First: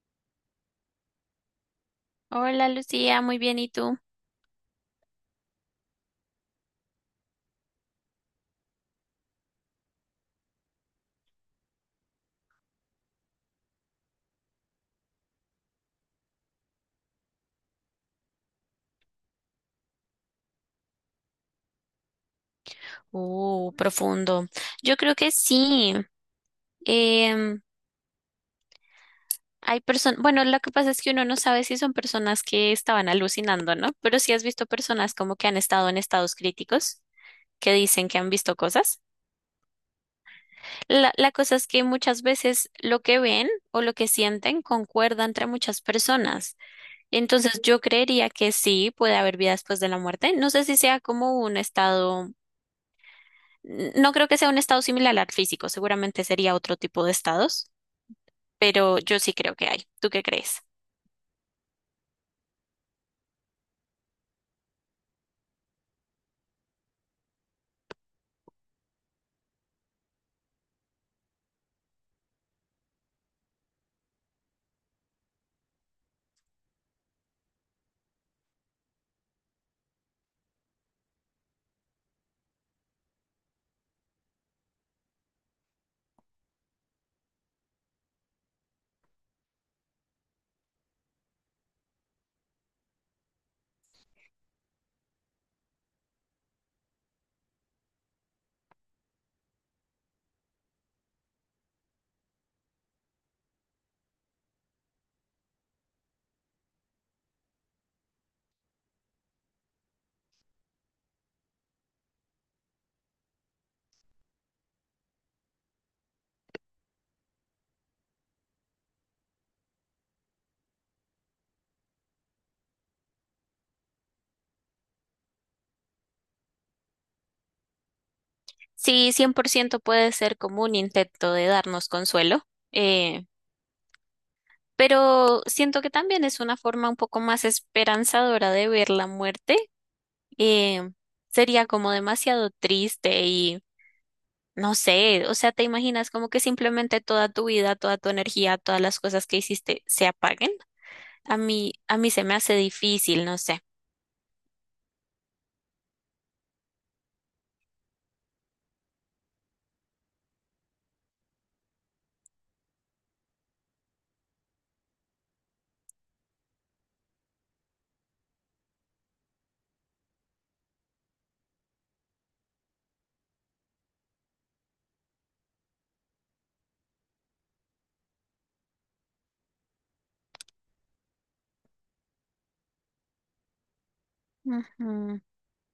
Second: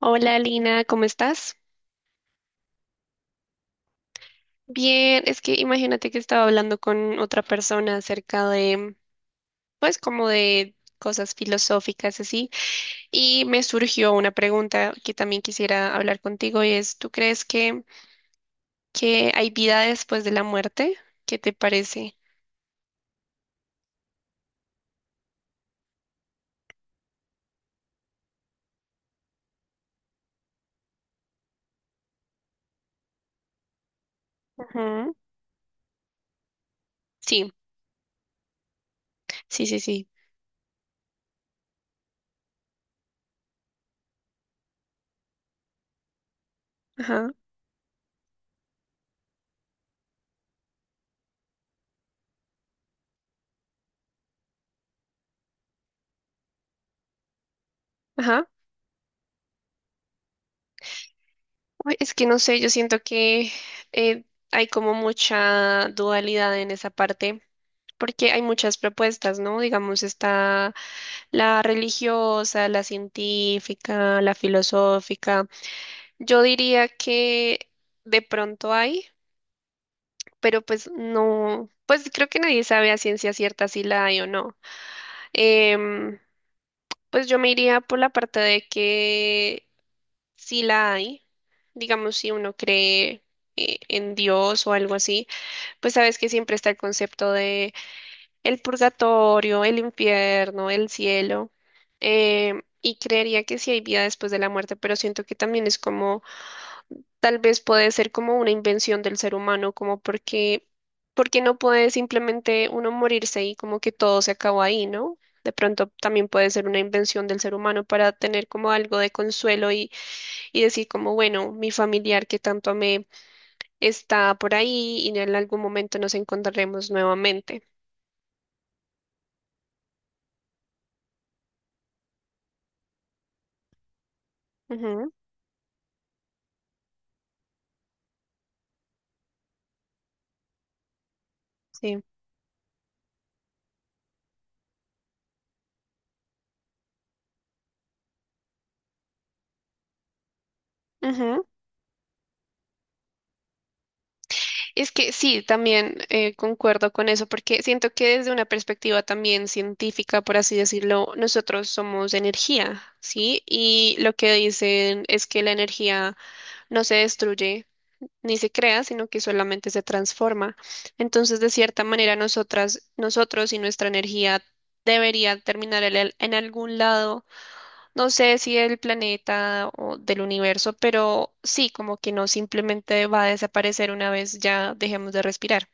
Hola Lina, ¿cómo estás? Hola Lucía, muy bien, ¿y tú? Bien, es que imagínate que estaba hablando con otra persona acerca pues como de cosas filosóficas así, y me surgió una pregunta que también quisiera hablar contigo y es, ¿tú crees que hay vida después de la muerte? ¿Qué te parece? Profundo. Yo creo que sí. em, Hay personas, bueno, lo que pasa es que uno no sabe si son personas que estaban alucinando, ¿no? Pero sí has visto Ujú. personas como que han estado en estados críticos, Sí, que dicen que han visto cosas. sí, sí, sí. La cosa es que muchas veces lo que ven o lo que sienten concuerda entre muchas personas. Ajá, Entonces yo creería que sí puede haber vida después de la muerte. No sé si sea como un estado. No creo que sea un estado similar al físico, seguramente sería otro tipo de estados, ajá. pero yo sí creo que hay. ¿Tú qué crees? Uy, es que no sé, yo siento que eh, hay como mucha dualidad en esa parte, porque hay muchas propuestas, ¿no? Digamos, está la religiosa, la científica, la filosófica. Yo diría que de pronto hay, pero pues no, pues creo que nadie sabe a ciencia cierta si la hay o no. Em, pues yo me iría por la parte de que si la hay, digamos si uno cree en Dios o algo así, pues sabes que siempre está el concepto de el purgatorio, el infierno, el cielo. Y creería que sí hay vida después de la muerte, pero siento que también es como, tal vez puede ser como una invención del ser humano, como porque no puede simplemente uno morirse y como que todo se acabó ahí, ¿no? De pronto también puede ser una invención del ser humano para tener como algo de y decir como, bueno, mi familiar que tanto amé está por ahí y en algún momento nos encontraremos nuevamente. Sí, 100% puede ser como un intento de darnos consuelo, eh, Ujú, pero siento que también es una forma un poco más esperanzadora de ver la muerte. eh, Sería como sí. demasiado triste y no sé, o sea, te imaginas como que simplemente toda tu vida, toda tu energía, todas las cosas que hiciste se apaguen. A Ujú. mí, a mí se me hace difícil, no sé. Es que sí, también concuerdo con eso, porque siento que desde una perspectiva también científica, por así decirlo, nosotros somos energía, ¿sí? Y lo que dicen es que la energía no se destruye, ni se crea, sino que solamente se transforma. Entonces, de cierta manera, nosotros y nuestra energía debería terminar en algún lado, no sé si del planeta o del universo, pero sí, como que no simplemente va a desaparecer una vez ya dejemos Ujú. de respirar.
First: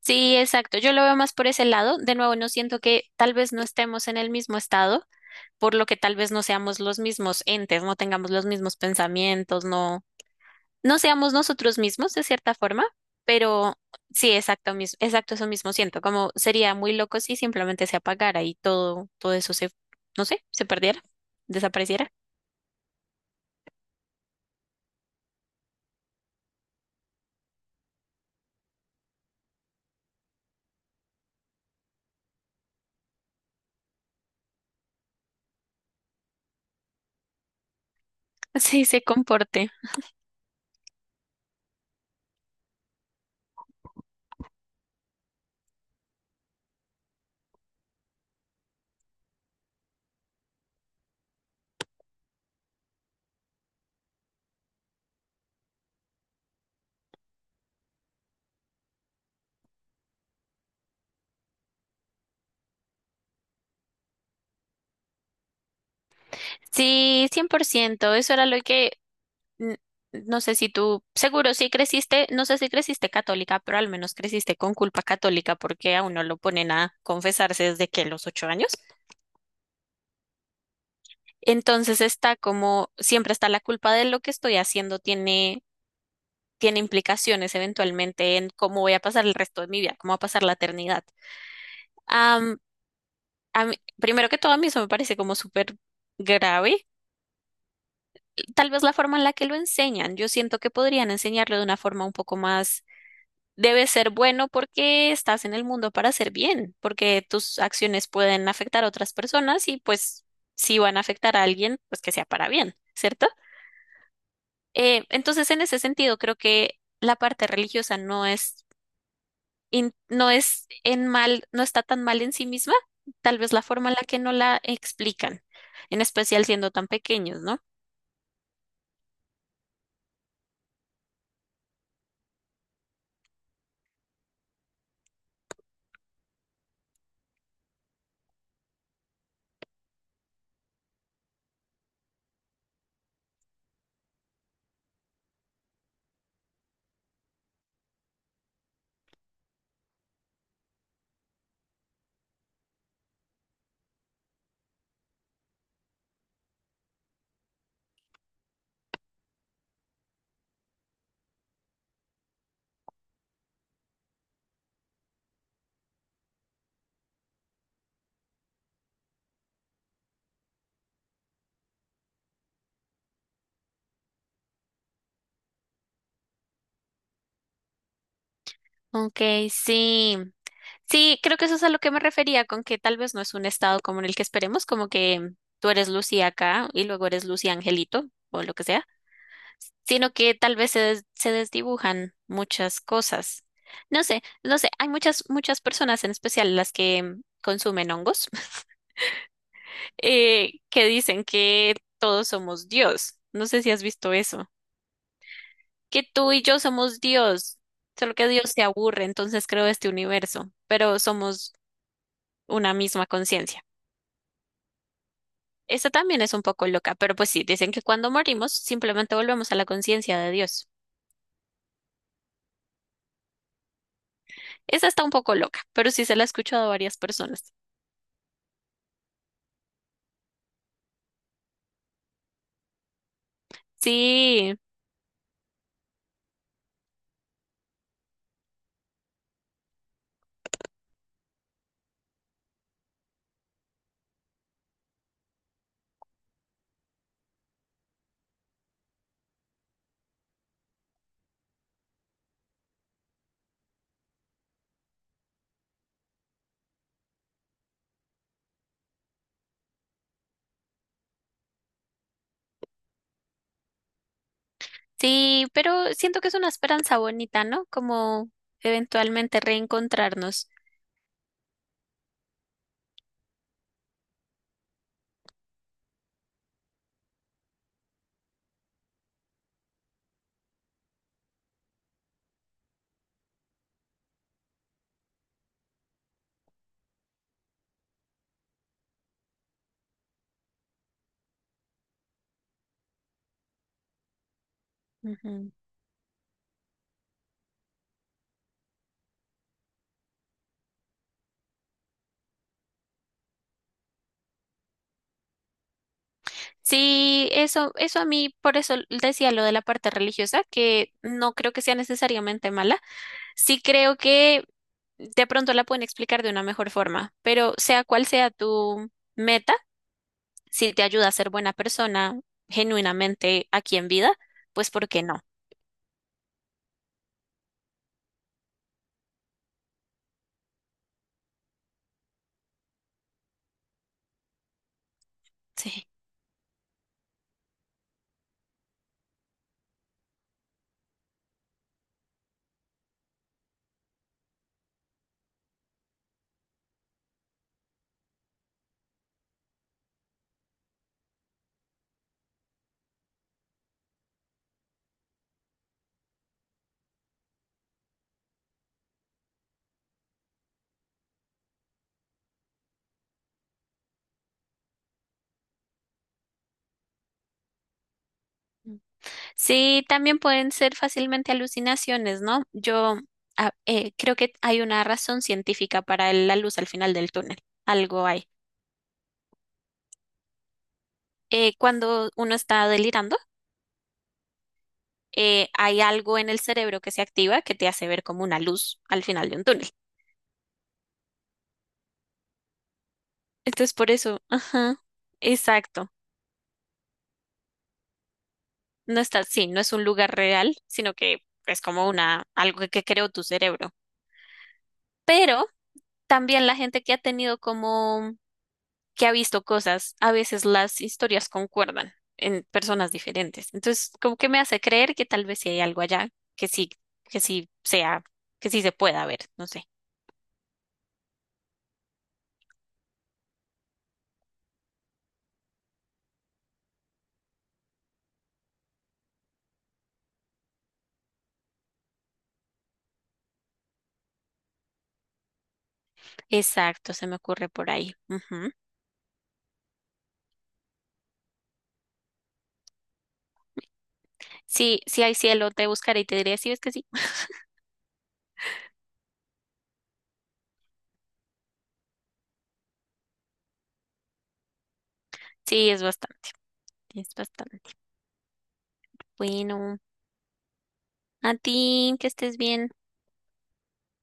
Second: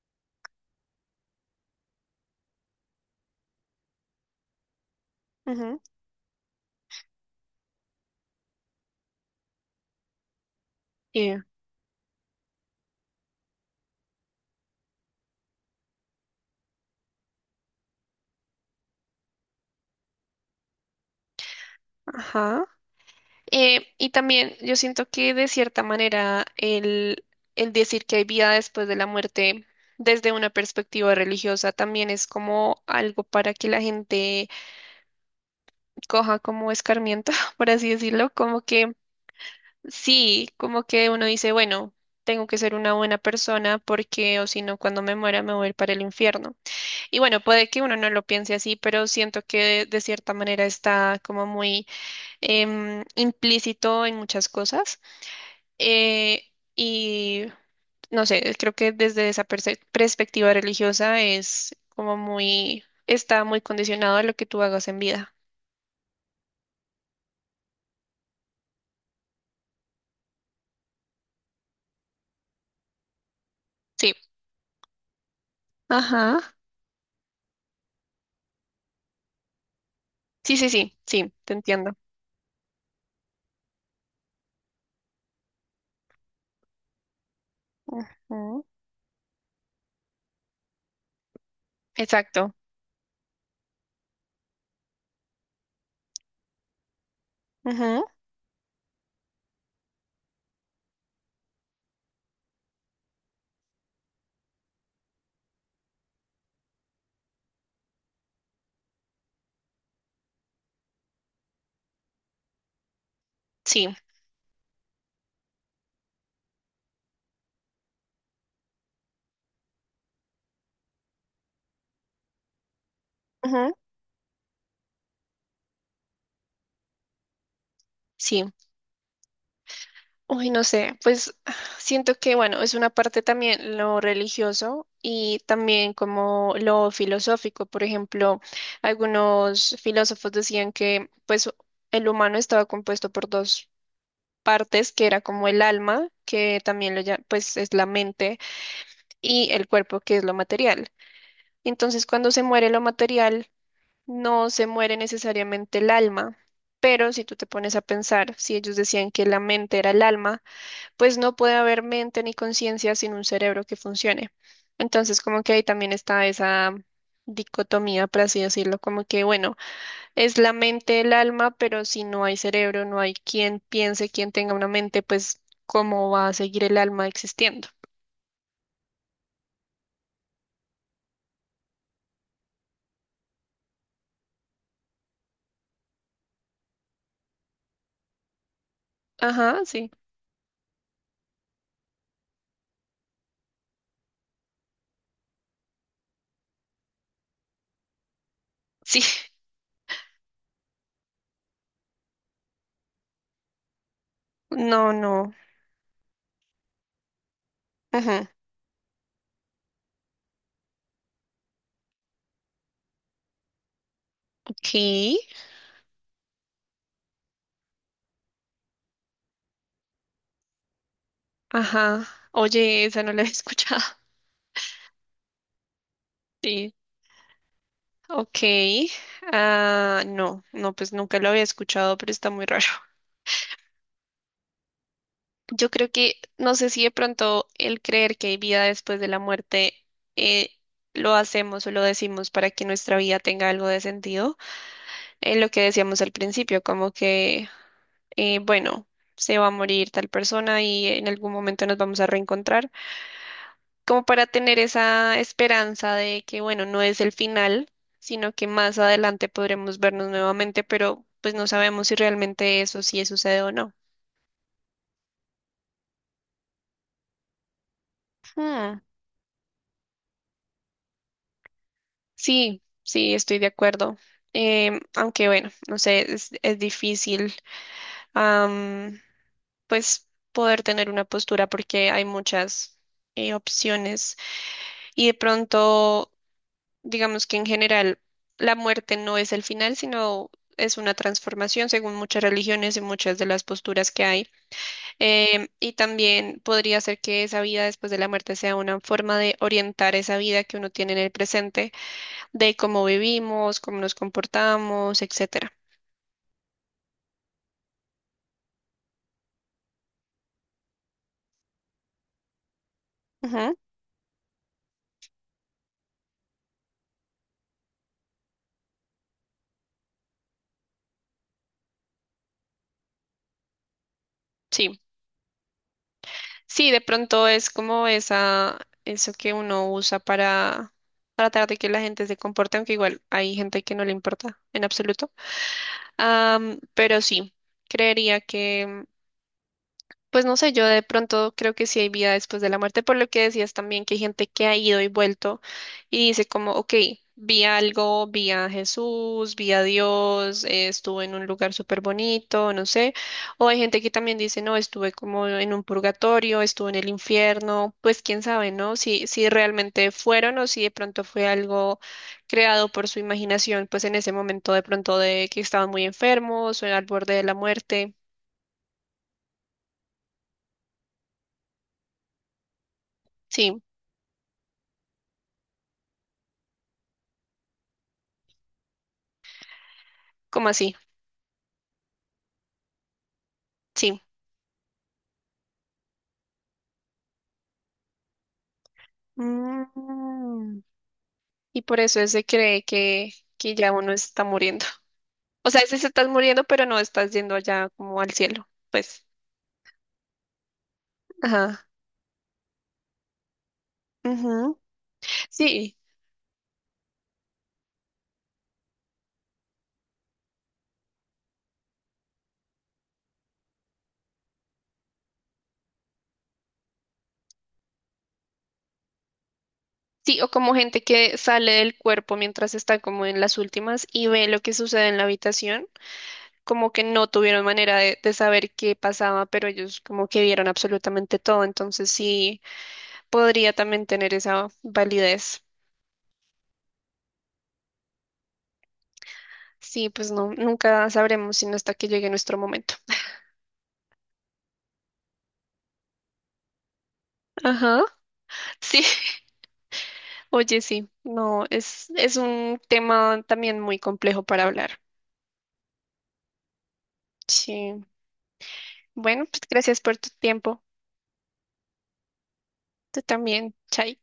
Sí, exacto. Yo lo veo más por ese lado. De nuevo, no siento que tal vez no estemos en el mismo estado, por Ujú. lo que tal vez no seamos los mismos entes, no tengamos los mismos pensamientos, no, no seamos Y- nosotros mismos de cierta forma, pero sí, exacto, exacto, eso mismo siento, como sería muy loco si simplemente se apagara y todo, todo eso se, no sé, se perdiera, desapareciera. Ajá. Y también yo siento que de cierta manera el decir que hay vida después de la muerte desde una perspectiva religiosa también es como algo para que la gente coja como escarmiento, por así decirlo, como Sí, que se comporte. sí, como que uno dice, bueno, tengo que ser una buena persona porque o si no, cuando me muera me voy a ir para el infierno. Y bueno, puede que uno no lo piense así, pero siento que de cierta manera está como muy implícito en muchas cosas. Eh, y no sé, creo que desde esa perspectiva religiosa es como muy, está muy condicionado a lo que tú hagas en vida. Sí, cien por ciento. Eso era lo que, n- no sé si tú, seguro sí creciste, no sé si creciste católica, pero al Sí. menos creciste con culpa católica porque a uno lo Ajá. ponen a confesarse desde que los 8 años. Sí, sí, sí, sí, te entiendo. Entonces está como, siempre está la culpa de lo que estoy haciendo, tiene implicaciones eventualmente en Ujú. cómo voy a pasar el resto de mi vida, cómo va a pasar la eternidad. Exacto. Am, primero que todo, a mí eso me parece como súper grave. Ujú. Tal vez la forma en la que lo enseñan. Yo siento que podrían enseñarlo de una forma un poco más, debe ser bueno porque estás en el mundo para hacer bien, porque tus acciones pueden afectar a otras personas y pues si van a afectar a alguien, pues que sea para bien, ¿cierto? Sí. Entonces, en ese sentido, creo que la parte religiosa no es no es en mal, no está tan mal en sí misma, tal vez la Ujú. forma en la que no la explican, en especial siendo tan pequeños, ¿no? Sí. Uy, no sé, pues siento que, bueno, es una parte también lo religioso y también como lo filosófico. Por ejemplo, algunos filósofos decían que, pues, el humano estaba compuesto por dos partes, que era como el alma, que también lo pues es la mente, y el cuerpo, que es lo material. Entonces, cuando se muere lo material, no se muere necesariamente el alma. Pero si tú te pones a pensar, si ellos decían que la mente era el alma, pues no puede haber mente ni conciencia sin un cerebro que funcione. Entonces, como que ahí también está esa dicotomía, por así decirlo, como que, bueno, es la mente el alma, pero si no hay cerebro, no hay quien piense, quien tenga una mente, pues, ¿cómo va a seguir el alma existiendo? Ok, sí. Sí, creo que eso es a lo que me refería, con que tal vez no es un estado como en el que esperemos, como que tú eres Lucy acá y luego eres Lucy Angelito o lo que sea, Ajá, sí. sino que tal vez se, se desdibujan muchas cosas. No sé, no sé, hay muchas, muchas personas, en especial las que consumen hongos, Sí. Que dicen que todos somos Dios. No sé si has visto eso. No, no. Que tú y yo somos Dios, solo que Ajá. Dios se aburre, entonces creó este universo, pero somos una misma conciencia. Ok. Esta también es un poco loca, pero pues sí, dicen que cuando morimos simplemente volvemos a la conciencia de Dios. Ajá. Oye, esa no la había escuchado. Esa está un poco loca, pero sí se la he escuchado a Sí. varias personas. Ok. Ah, no, no, pues nunca lo había escuchado, pero está muy raro. Sí, Yo creo que, no sé si de pronto el creer que hay vida después de la muerte eh, lo hacemos o lo decimos para que nuestra vida tenga algo de sentido. En lo que decíamos al principio, como que, bueno, se va a morir tal persona y en algún momento nos vamos a reencontrar, como para tener esa esperanza de que, bueno, no es el final, sino que más adelante podremos vernos nuevamente, pero pues no sabemos si realmente eso sí sucede o no. sí, pero siento que es una esperanza bonita, ¿no? Como Hmm. eventualmente reencontrarnos. Sí, sí, estoy de acuerdo. Aunque bueno, no sé, es difícil, am, pues poder tener una postura porque hay muchas opciones y de pronto, digamos que en general la muerte no es el final, sino es una transformación según muchas religiones y muchas de las posturas que hay. Y también podría ser que esa vida después de la muerte sea una forma de orientar esa vida que uno tiene en el presente de cómo vivimos, cómo nos comportamos, etcétera. Sí, eso a mí, por eso decía lo de la parte religiosa, que no creo que sea necesariamente mala. Ujú, Sí creo que de pronto la pueden explicar de una mejor forma, pero sea cual sea tu meta, si te ayuda a ser buena persona genuinamente aquí en vida, pues sí, ¿por qué no? sí, de pronto es como eso que uno usa para tratar de que la gente se comporte, aunque igual hay gente que no le importa en absoluto. Sí. Pero sí, creería que pues no sé, yo de pronto creo que sí hay vida después de la muerte, por lo que decías también que hay gente que ha ido y vuelto y dice como, ok, vi algo, vi a Jesús, vi a Dios, estuve en un lugar súper bonito, no sé, o hay gente que también dice, no, estuve como en un purgatorio, estuve en el infierno, pues quién sabe, ¿no? Si realmente fueron o si de pronto fue algo creado por su imaginación, pues en ese momento de pronto de que estaban muy enfermos o al borde de la muerte, Sí, también pueden ser fácilmente alucinaciones, ¿no? Yo sí, creo que hay una razón científica para la luz al final del túnel. Algo hay. como así. Cuando uno está delirando, Sí. Hay algo en el cerebro que se activa que te hace ver como una luz al final de un túnel. Mm, y por eso él se cree que ya Entonces, por uno eso, está muriendo. ajá, O sea, sí se exacto. estás muriendo, pero no estás yendo allá como al cielo. No Pues, está, sí, no es un lugar real, sino que es ajá. como una, algo que creó tu cerebro. Ujú. Pero Sí, también la gente que ha tenido como, que ha visto cosas, a veces las historias concuerdan en personas diferentes. Entonces, como que me hace creer que tal vez sí hay algo allá, que sí, que sí sea, que sí se pueda ver, no sé. sí, o como gente que sale del cuerpo mientras está como en las últimas y ve lo que sucede en la habitación, como que no tuvieron manera de saber qué pasaba, pero ellos como que vieron absolutamente todo. Entonces sí, podría también tener esa validez. Exacto, se me ocurre por ahí. Ujú. Sí, pues no, nunca sabremos sino hasta que llegue nuestro momento. Sí, sí hay cielo, te buscaré y te diré si ves que sí. Ajá. Sí, oye, sí, no, es un tema también muy complejo para hablar. Sí, es bastante, es bastante. Sí. Bueno, pues Bueno, gracias por tu tiempo. a ti, que estés bien. Tú también, Chay.